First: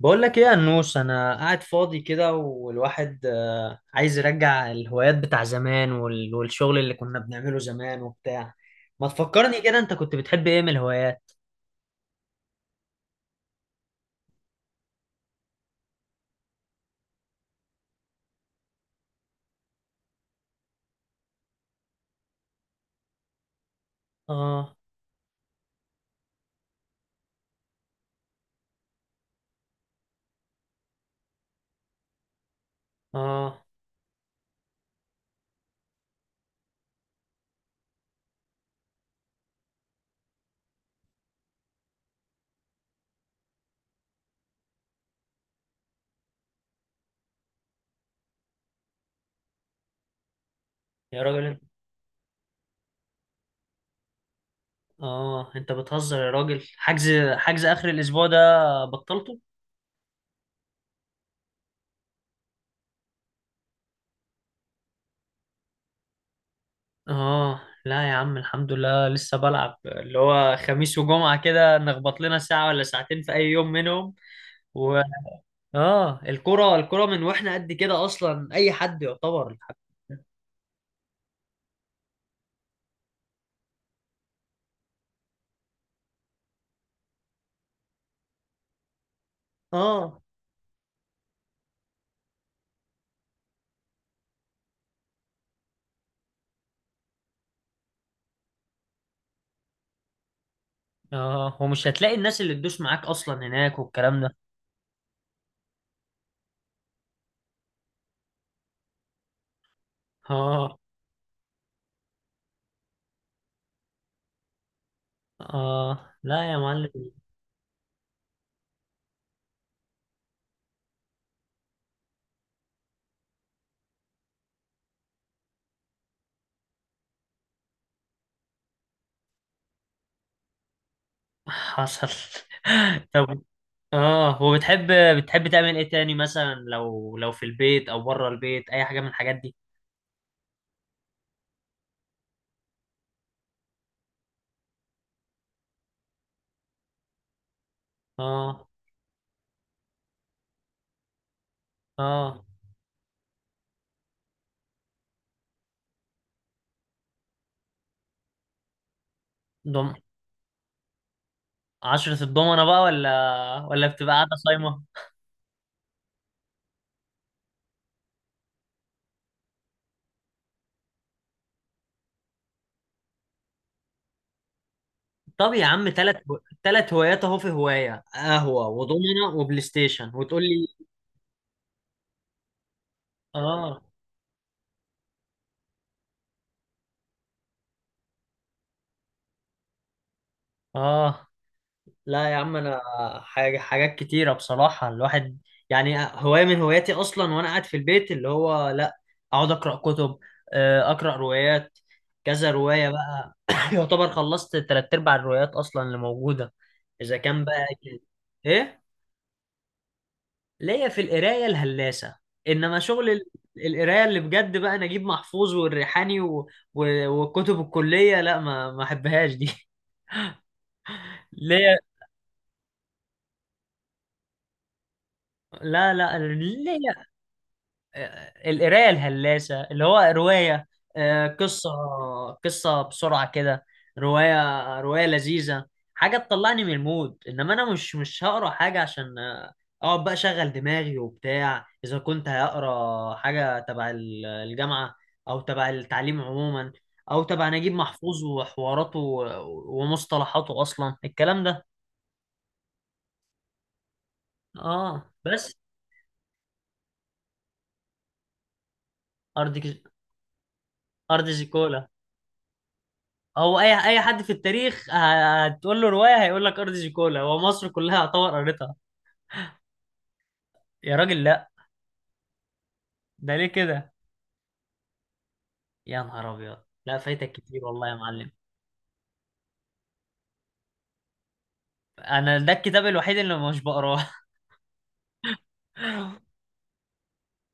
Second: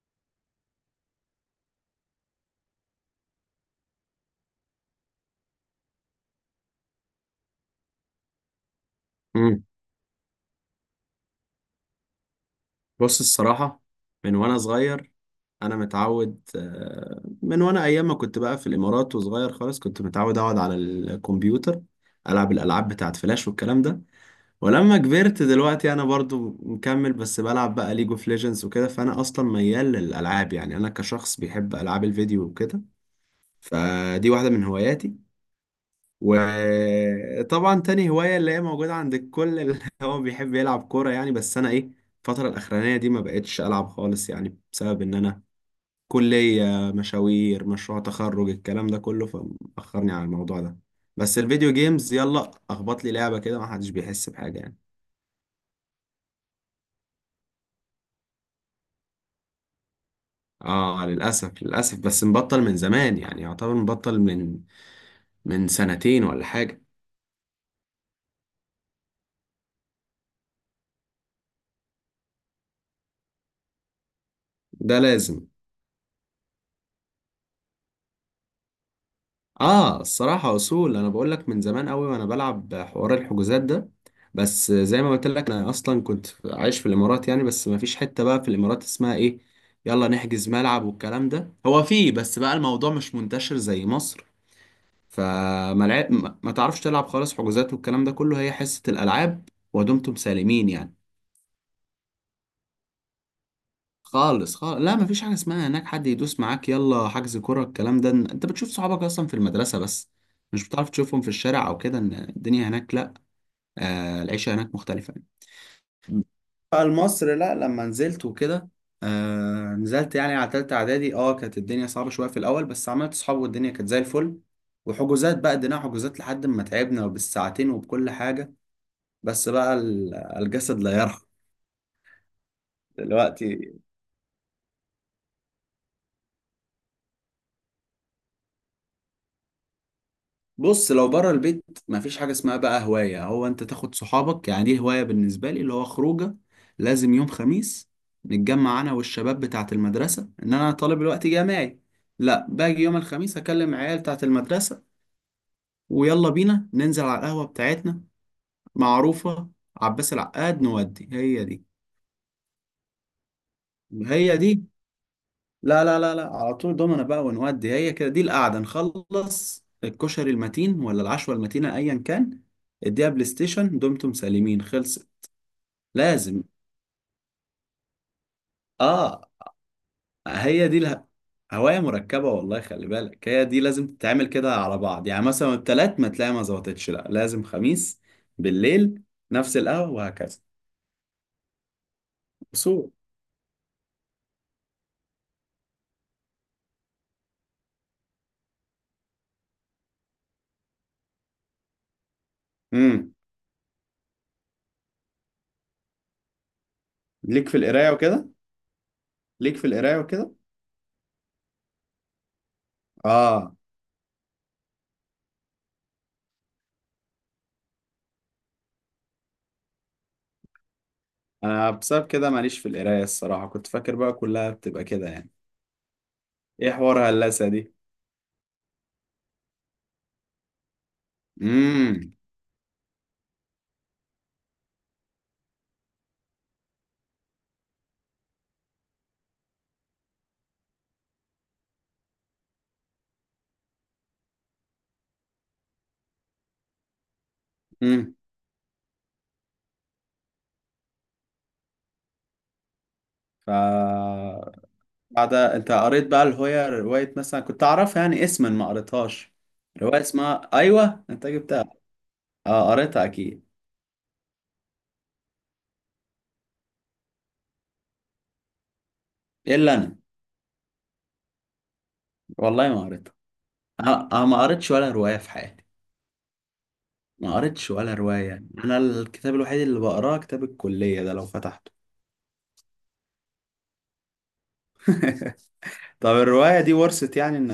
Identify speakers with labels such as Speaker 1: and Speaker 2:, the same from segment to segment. Speaker 1: بقول لك ايه يا نوش، انا قاعد فاضي كده والواحد عايز يرجع الهوايات بتاع زمان والشغل اللي كنا بنعمله زمان وبتاع. ما تفكرني
Speaker 2: مم.
Speaker 1: كده، انت كنت بتحب ايه من الهوايات؟
Speaker 2: بص الصراحة، من وأنا صغير أنا متعود من وأنا أيام ما كنت بقى في الإمارات وصغير خالص، كنت متعود أقعد على الكمبيوتر ألعب الألعاب بتاعت فلاش والكلام ده.
Speaker 1: اه،
Speaker 2: ولما كبرت دلوقتي أنا برضو مكمل، بس بلعب بقى ليج اوف ليجندز وكده. فأنا أصلا ميال للألعاب، يعني أنا كشخص بيحب ألعاب الفيديو وكده.
Speaker 1: اه،
Speaker 2: فدي واحدة من هواياتي. وطبعا تاني هواية اللي هي موجودة عند الكل اللي هو بيحب يلعب كورة يعني. بس أنا إيه، الفترة الأخرانية دي ما بقتش ألعب خالص، يعني بسبب إن أنا كلية، مشاوير، مشروع تخرج، الكلام ده كله، فمأخرني على الموضوع ده.
Speaker 1: يا
Speaker 2: بس
Speaker 1: راجل انت.
Speaker 2: الفيديو جيمز يلا أخبط لي لعبة كده ما حدش بيحس بحاجة يعني.
Speaker 1: اه. انت بتهزر يا راجل، حجز اخر الاسبوع ده بطلته؟
Speaker 2: آه للأسف للأسف، بس مبطل من زمان يعني، يعتبر مبطل من من سنتين ولا حاجة.
Speaker 1: اه لا يا عم، الحمد لله لسه بلعب، اللي هو خميس وجمعة كده نخبط لنا ساعة ولا ساعتين في اي يوم منهم
Speaker 2: ده
Speaker 1: و...
Speaker 2: لازم.
Speaker 1: اه، الكرة من واحنا قد كده اصلا، اي حد يعتبر الحاج.
Speaker 2: اه الصراحة اصول انا بقول لك من زمان قوي وانا بلعب حوار الحجوزات ده، بس زي ما قلت لك انا اصلا كنت عايش في الامارات يعني. بس ما فيش حتة بقى في الامارات اسمها ايه يلا
Speaker 1: اه،
Speaker 2: نحجز ملعب والكلام ده. هو فيه، بس بقى الموضوع مش منتشر زي مصر. فما لعب، ما تعرفش تلعب خالص حجوزات والكلام ده كله، هي حصة الالعاب ودمتم سالمين يعني.
Speaker 1: اه، ومش هتلاقي الناس اللي تدوس معاك اصلا هناك والكلام ده.
Speaker 2: خالص خالص، لا مفيش حاجة اسمها هناك حد يدوس معاك يلا حجز كرة الكلام ده، انت بتشوف صحابك اصلا في المدرسة بس، مش
Speaker 1: اه،
Speaker 2: بتعرف تشوفهم في الشارع او كده، ان الدنيا هناك لا. آه العيشة هناك مختلفة يعني.
Speaker 1: اه، لا يا
Speaker 2: بقى
Speaker 1: معلم.
Speaker 2: مصر لا، لما نزلت وكده، آه نزلت يعني على تالتة اعدادي، اه كانت الدنيا صعبة شوية في الاول، بس عملت صحاب والدنيا كانت زي الفل. وحجوزات بقى، ادينا حجوزات لحد ما تعبنا وبالساعتين وبكل حاجة. بس بقى الجسد لا يرحم
Speaker 1: حصل. طب،
Speaker 2: دلوقتي.
Speaker 1: اه وبتحب، بتحب تعمل ايه تاني؟ مثلا لو في البيت او بره البيت، اي حاجة من الحاجات دي؟
Speaker 2: بص لو بره البيت مفيش حاجة اسمها بقى هواية، هو انت تاخد صحابك يعني دي هواية بالنسبة لي اللي هو خروجة. لازم يوم خميس
Speaker 1: اه،
Speaker 2: نتجمع انا والشباب بتاعة المدرسة، ان انا طالب الوقت جامعي،
Speaker 1: اه.
Speaker 2: لا باجي يوم الخميس اكلم عيال بتاعة المدرسة ويلا بينا ننزل على القهوة بتاعتنا معروفة
Speaker 1: دم
Speaker 2: عباس العقاد نودي، هي دي.
Speaker 1: عشرة الضمنة بقى، ولا بتبقى قاعدة
Speaker 2: هي دي.
Speaker 1: صايمة؟
Speaker 2: لا لا لا لا، على طول دومنا بقى ونودي هي كده دي القعده، نخلص الكشري المتين ولا العشوه المتينه ايا كان، اديها بلاي ستيشن دمتم سالمين خلص.
Speaker 1: طب يا عم، تلات
Speaker 2: لازم.
Speaker 1: تلات هوايات اهو، في هواية قهوة
Speaker 2: اه
Speaker 1: وضمنة وبلاي ستيشن وتقول لي؟
Speaker 2: هي دي هوايه مركبه والله، خلي بالك هي دي
Speaker 1: اه.
Speaker 2: لازم تتعمل كده على بعض يعني، مثلا التلات ما تلاقي ما ظبطتش، لا لازم خميس بالليل نفس القهوه وهكذا.
Speaker 1: اه لا يا عم انا،
Speaker 2: اصول.
Speaker 1: حاجات كتيرة بصراحة الواحد، يعني هواية من هواياتي اصلا وانا قاعد في البيت اللي هو، لا، اقعد اقرا كتب. اقرا روايات، كذا رواية
Speaker 2: امم،
Speaker 1: بقى يعتبر خلصت تلات ارباع الروايات اصلا اللي موجودة اذا كان
Speaker 2: ليك في
Speaker 1: بقى
Speaker 2: القرايه
Speaker 1: كده.
Speaker 2: وكده؟
Speaker 1: ايه،
Speaker 2: ليك في القرايه وكده؟
Speaker 1: ليا في القراية الهلاسة. انما شغل
Speaker 2: اه
Speaker 1: القراية اللي بجد بقى، نجيب محفوظ والريحاني وكتب الكلية لا ما احبهاش دي.
Speaker 2: انا
Speaker 1: ليا.
Speaker 2: بسبب كده ماليش في القرايه الصراحه، كنت فاكر بقى كلها بتبقى كده يعني،
Speaker 1: لا، لا،
Speaker 2: ايه حوار
Speaker 1: ليا.
Speaker 2: هندسه دي.
Speaker 1: القرايه الهلاسه اللي هو روايه، قصه،
Speaker 2: امم.
Speaker 1: قصه بسرعه كده، روايه روايه لذيذه. حاجه تطلعني من المود، انما انا مش هقرا حاجه عشان، اقعد بقى اشغل دماغي وبتاع اذا كنت هقرا حاجه تبع الجامعه، او تبع التعليم عموما، او تبع نجيب
Speaker 2: امم.
Speaker 1: محفوظ وحواراته ومصطلحاته اصلا الكلام ده.
Speaker 2: ف،
Speaker 1: اه
Speaker 2: بعد
Speaker 1: بس.
Speaker 2: انت قريت بقى الهوية، رواية مثلا كنت اعرفها يعني اسما ما قريتهاش،
Speaker 1: ارض
Speaker 2: رواية اسمها ايوه انت
Speaker 1: ارض
Speaker 2: جبتها.
Speaker 1: زيكولا.
Speaker 2: اه قريتها اكيد.
Speaker 1: هو اي حد في التاريخ هتقول له روايه هيقول لك ارض زيكولا، هو مصر كلها يعتبر قريتها.
Speaker 2: الا انا،
Speaker 1: يا راجل لا،
Speaker 2: والله ما قريتها.
Speaker 1: ده ليه كده؟
Speaker 2: أنا ما قريتش ولا رواية في حياتي.
Speaker 1: يا نهار ابيض، لا فايتك
Speaker 2: ما
Speaker 1: كتير
Speaker 2: قريتش
Speaker 1: والله يا
Speaker 2: ولا
Speaker 1: معلم.
Speaker 2: رواية، انا الكتاب الوحيد اللي بقراه كتاب الكلية، ده لو فتحته.
Speaker 1: انا ده الكتاب الوحيد اللي مش بقراه.
Speaker 2: طب الرواية دي ورثت يعني ان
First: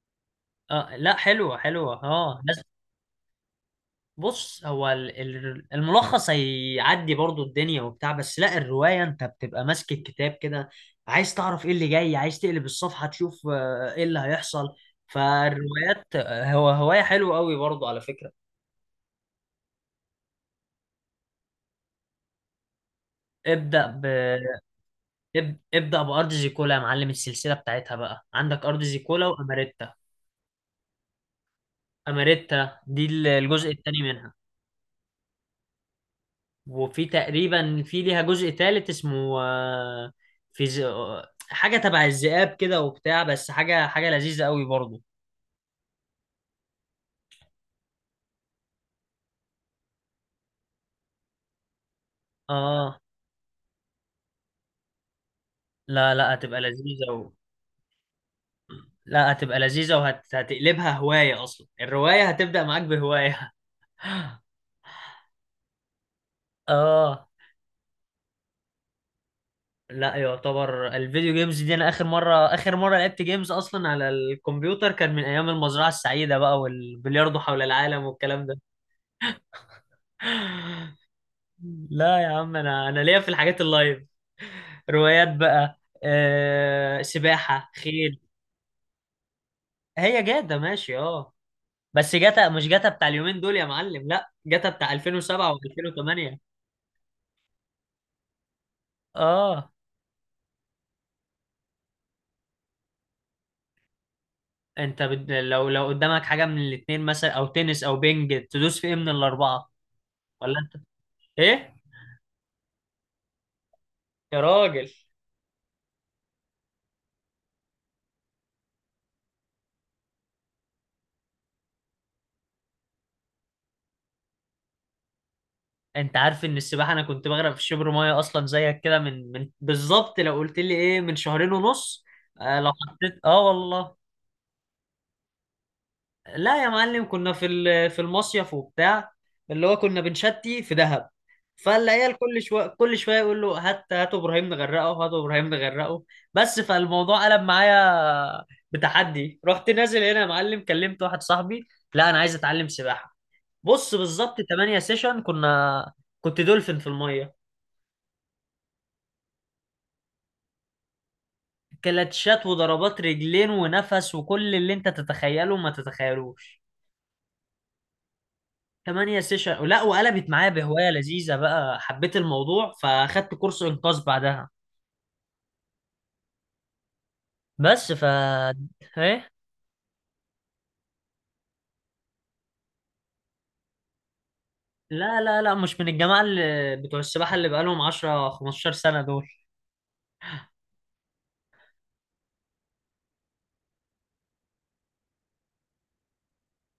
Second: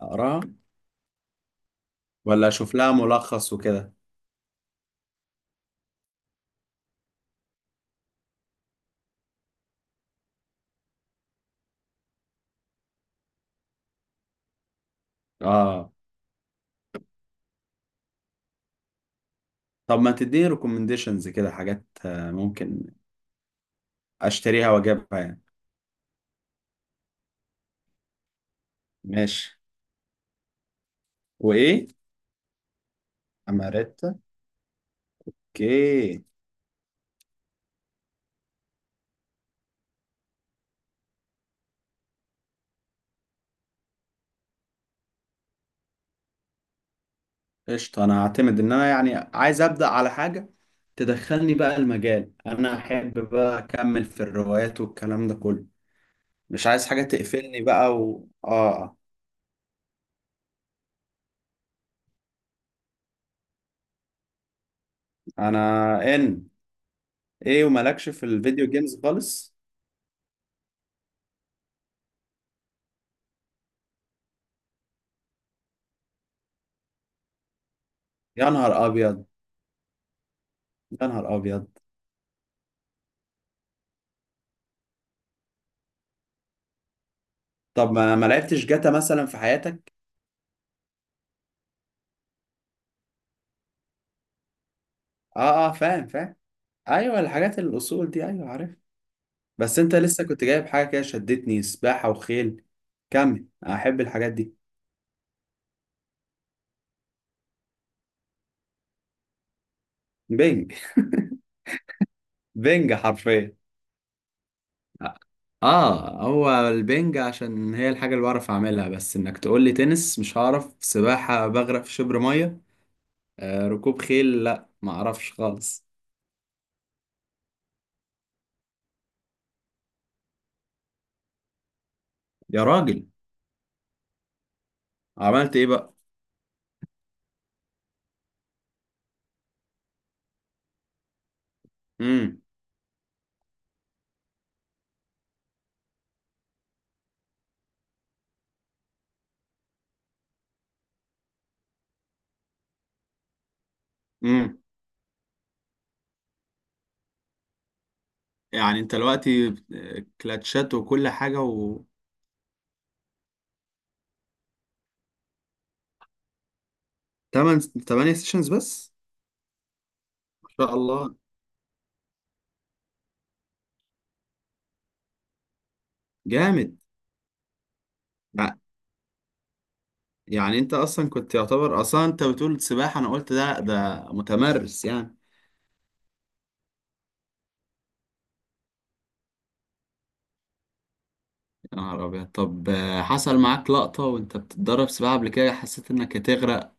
Speaker 2: اقراها
Speaker 1: آه لا، حلوه حلوه، اه
Speaker 2: ولا
Speaker 1: بس.
Speaker 2: اشوف لها ملخص وكده؟
Speaker 1: بص، هو الملخص هيعدي برضو الدنيا وبتاع، بس لا، الروايه انت بتبقى ماسك الكتاب كده، عايز تعرف ايه اللي جاي، عايز تقلب الصفحه تشوف ايه اللي هيحصل.
Speaker 2: اه.
Speaker 1: فالروايات هو هوايه حلوه قوي برضو على فكره.
Speaker 2: طب ما تديني ريكومنديشنز كده حاجات ممكن
Speaker 1: ابدأ ب
Speaker 2: اشتريها واجيبها يعني؟
Speaker 1: ابدأ بأرض زيكولا يا معلم. السلسلة بتاعتها بقى عندك أرض زيكولا
Speaker 2: ماشي.
Speaker 1: وأماريتا.
Speaker 2: وايه؟
Speaker 1: أماريتا دي الجزء التاني
Speaker 2: اماريتا.
Speaker 1: منها.
Speaker 2: اوكي.
Speaker 1: وفي تقريبا، ليها جزء تالت اسمه، في ز... آه، حاجة تبع الذئاب كده وبتاع، بس حاجة حاجة لذيذة قوي برضه.
Speaker 2: قشطه انا هعتمد ان انا يعني عايز ابدا على حاجه تدخلني بقى المجال، انا
Speaker 1: اه،
Speaker 2: احب بقى اكمل في الروايات والكلام ده كله،
Speaker 1: لا لا هتبقى
Speaker 2: مش عايز حاجه
Speaker 1: لذيذة
Speaker 2: تقفلني بقى و... اه
Speaker 1: لا هتبقى لذيذة وهتقلبها هواية، أصلا الرواية هتبدأ معاك بهواية.
Speaker 2: انا
Speaker 1: اه
Speaker 2: ايه ومالكش في الفيديو جيمز خالص؟
Speaker 1: لا، يعتبر الفيديو جيمز دي انا اخر مره لعبت جيمز اصلا على الكمبيوتر، كان من ايام المزرعه السعيده بقى والبلياردو حول العالم والكلام
Speaker 2: يا
Speaker 1: ده.
Speaker 2: نهار ابيض. يا نهار ابيض.
Speaker 1: لا يا عم، انا ليا في الحاجات اللايف، روايات بقى، سباحه،
Speaker 2: طب ما
Speaker 1: خيل.
Speaker 2: ما لعبتش جاتا مثلا في حياتك؟
Speaker 1: هي جاتا ماشي اه. بس جاتا مش جاتا بتاع اليومين دول يا معلم، لا، جاتا بتاع 2007
Speaker 2: اه اه، فاهم فاهم.
Speaker 1: و2008.
Speaker 2: ايوه الحاجات الاصول دي، ايوه عارف.
Speaker 1: اه.
Speaker 2: بس انت لسه كنت جايب حاجة كده شدتني، سباحة وخيل. كمل احب الحاجات دي.
Speaker 1: لو قدامك حاجه من الاتنين مثلا، او تنس، او بينج، تدوس في ايه من الاربعه؟ ولا
Speaker 2: بنج.
Speaker 1: انت؟ ايه
Speaker 2: بنج حرفيا.
Speaker 1: يا راجل.
Speaker 2: اه هو البنج عشان هي الحاجة اللي بعرف اعملها، بس انك تقول لي تنس مش هعرف، سباحة بغرق في شبر مية، آه ركوب خيل لا ما اعرفش خالص.
Speaker 1: انت عارف ان السباحه انا كنت بغرق في شبر ميه اصلا زيك كده، من بالظبط لو قلت لي ايه، من شهرين ونص. آه،
Speaker 2: يا
Speaker 1: لو
Speaker 2: راجل،
Speaker 1: حطيت، اه والله.
Speaker 2: عملت ايه بقى؟
Speaker 1: لا يا معلم، كنا في المصيف وبتاع، اللي هو كنا بنشتي في دهب. فالعيال كل
Speaker 2: امم.
Speaker 1: شويه كل شويه يقول له، هات هات ابراهيم نغرقه، هات ابراهيم نغرقه. بس فالموضوع قلب معايا بتحدي. رحت نازل هنا يا معلم، كلمت واحد صاحبي، لا انا عايز اتعلم سباحه. بص، بالظبط
Speaker 2: امم.
Speaker 1: 8 سيشن كنت دولفين في الميه،
Speaker 2: يعني انت دلوقتي كلاتشات وكل حاجة و
Speaker 1: كلاتشات وضربات رجلين ونفس، وكل اللي انت تتخيله ما تتخيلوش.
Speaker 2: 8 8 سيشنز بس؟
Speaker 1: تمانية سيشن. لا، وقلبت معايا
Speaker 2: ما شاء
Speaker 1: بهواية
Speaker 2: الله،
Speaker 1: لذيذة بقى، حبيت الموضوع فاخدت كورس إنقاذ بعدها.
Speaker 2: جامد.
Speaker 1: بس ايه.
Speaker 2: يعني انت اصلا كنت يعتبر اصلا، انت بتقول سباحة انا قلت ده متمرس يعني.
Speaker 1: لا، لا، لا، مش من الجماعة اللي بتوع السباحة اللي بقالهم 10 15 سنة دول.
Speaker 2: يا نهار ابيض. طب حصل معاك لقطة وانت بتتدرب سباحة قبل كده حسيت انك هتغرق؟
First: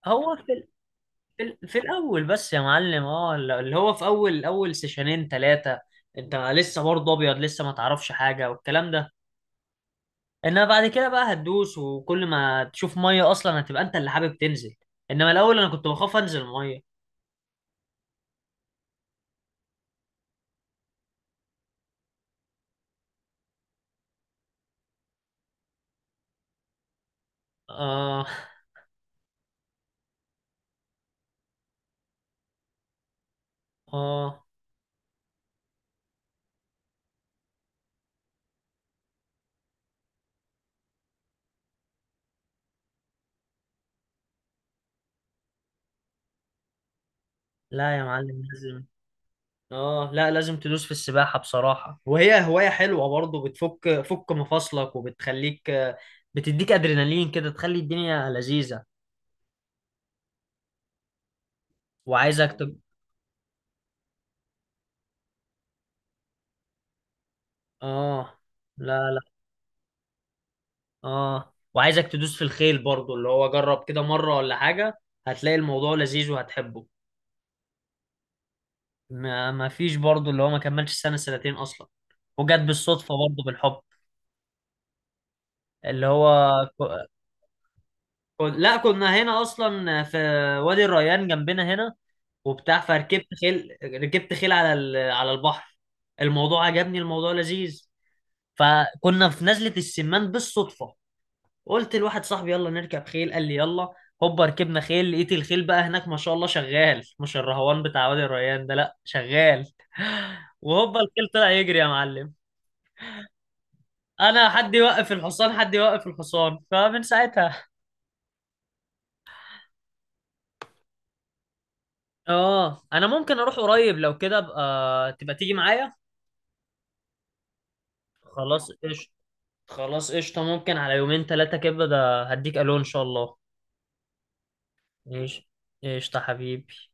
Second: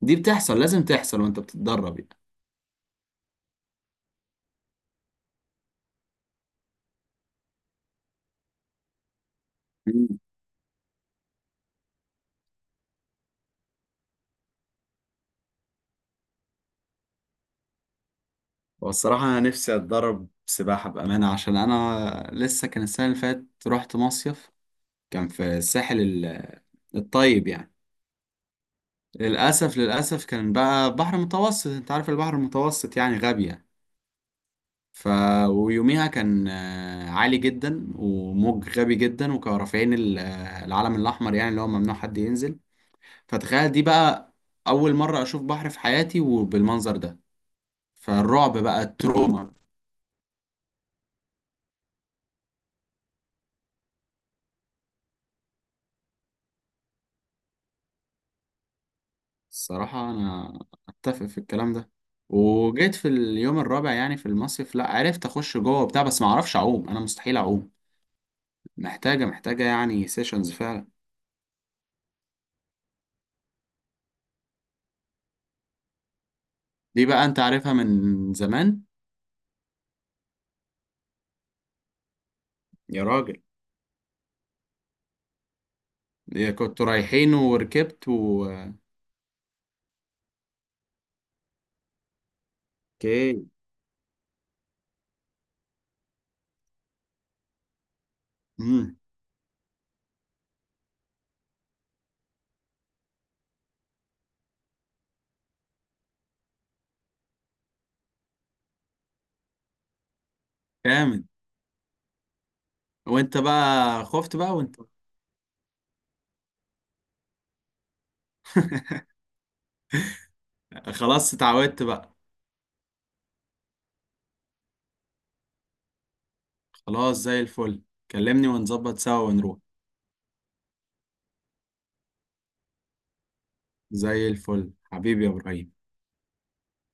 Speaker 2: دي
Speaker 1: هو
Speaker 2: بتحصل لازم تحصل وانت
Speaker 1: في
Speaker 2: بتتدرب يعني.
Speaker 1: الأول بس يا معلم، اه اللي هو في أول أول سيشنين ثلاثة. انت لسه برضه ابيض، لسه ما تعرفش حاجة والكلام ده.
Speaker 2: مم.
Speaker 1: انما بعد كده بقى هتدوس، وكل ما تشوف ميه اصلا هتبقى انت اللي حابب تنزل. انما الاول انا كنت بخاف انزل ميه.
Speaker 2: والصراحة انا نفسي اتدرب سباحة بأمانة، عشان انا لسه كان السنة اللي فاتت رحت مصيف، كان في الساحل الطيب يعني.
Speaker 1: اه،
Speaker 2: للأسف للأسف، كان بقى بحر متوسط، انت عارف البحر المتوسط يعني غبي يعني.
Speaker 1: اه،
Speaker 2: ف ويوميها كان عالي جدا وموج غبي جدا، وكانوا رافعين العلم الاحمر يعني اللي هو ممنوع حد ينزل، فتخيل دي بقى اول مره اشوف بحر في حياتي وبالمنظر ده،
Speaker 1: لا يا معلم
Speaker 2: فالرعب بقى،
Speaker 1: لازم.
Speaker 2: التروما.
Speaker 1: اه لا، لازم تدوس في السباحة بصراحة، وهي هواية حلوة برضو، بتفك فك مفاصلك وبتخليك، بتديك ادرينالين كده تخلي الدنيا لذيذة.
Speaker 2: الصراحه انا اتفق في الكلام ده.
Speaker 1: وعايزك تب...
Speaker 2: وجيت في اليوم الرابع يعني في المصيف لا عرفت اخش جوه وبتاع، بس ما اعرفش اعوم، انا مستحيل اعوم،
Speaker 1: اه. لا لا.
Speaker 2: محتاجه يعني سيشنز فعلا.
Speaker 1: اه، وعايزك تدوس في الخيل برضو، اللي هو جرب كده مرة ولا حاجة، هتلاقي الموضوع لذيذ وهتحبه.
Speaker 2: دي بقى انت عارفها من زمان.
Speaker 1: ما فيش برضه اللي هو ما كملش سنة سنتين أصلا، وجت
Speaker 2: يا
Speaker 1: بالصدفة برضه
Speaker 2: راجل،
Speaker 1: بالحب. اللي هو
Speaker 2: كنتوا
Speaker 1: ك-
Speaker 2: رايحين وركبت
Speaker 1: لا، كنا هنا أصلا في وادي الريان جنبنا هنا وبتاع، فركبت
Speaker 2: اوكي.
Speaker 1: خيل، ركبت خيل على البحر. الموضوع عجبني، الموضوع لذيذ.
Speaker 2: امم.
Speaker 1: فكنا في نزلة السمان بالصدفة، قلت لواحد صاحبي يلا نركب خيل، قال لي يلا، هوبا ركبنا خيل. لقيت الخيل بقى هناك ما شاء الله شغال، مش الرهوان بتاع وادي الريان ده، لا شغال. وهوبا الخيل
Speaker 2: جامد.
Speaker 1: طلع يجري يا معلم.
Speaker 2: وانت بقى خفت
Speaker 1: انا،
Speaker 2: بقى
Speaker 1: حد
Speaker 2: وانت؟
Speaker 1: يوقف الحصان، حد يوقف الحصان. فمن ساعتها،
Speaker 2: خلاص اتعودت بقى.
Speaker 1: اه، انا ممكن اروح قريب، لو كده ابقى تبقى تيجي معايا.
Speaker 2: خلاص زي الفل، كلمني
Speaker 1: خلاص
Speaker 2: ونظبط
Speaker 1: قشطة.
Speaker 2: سوا ونروح.
Speaker 1: خلاص قشطة، ممكن على يومين ثلاثة كده، ده هديك الو ان شاء الله.
Speaker 2: زي الفل حبيبي يا
Speaker 1: ماشي.
Speaker 2: ابراهيم.
Speaker 1: قشطة حبيبي.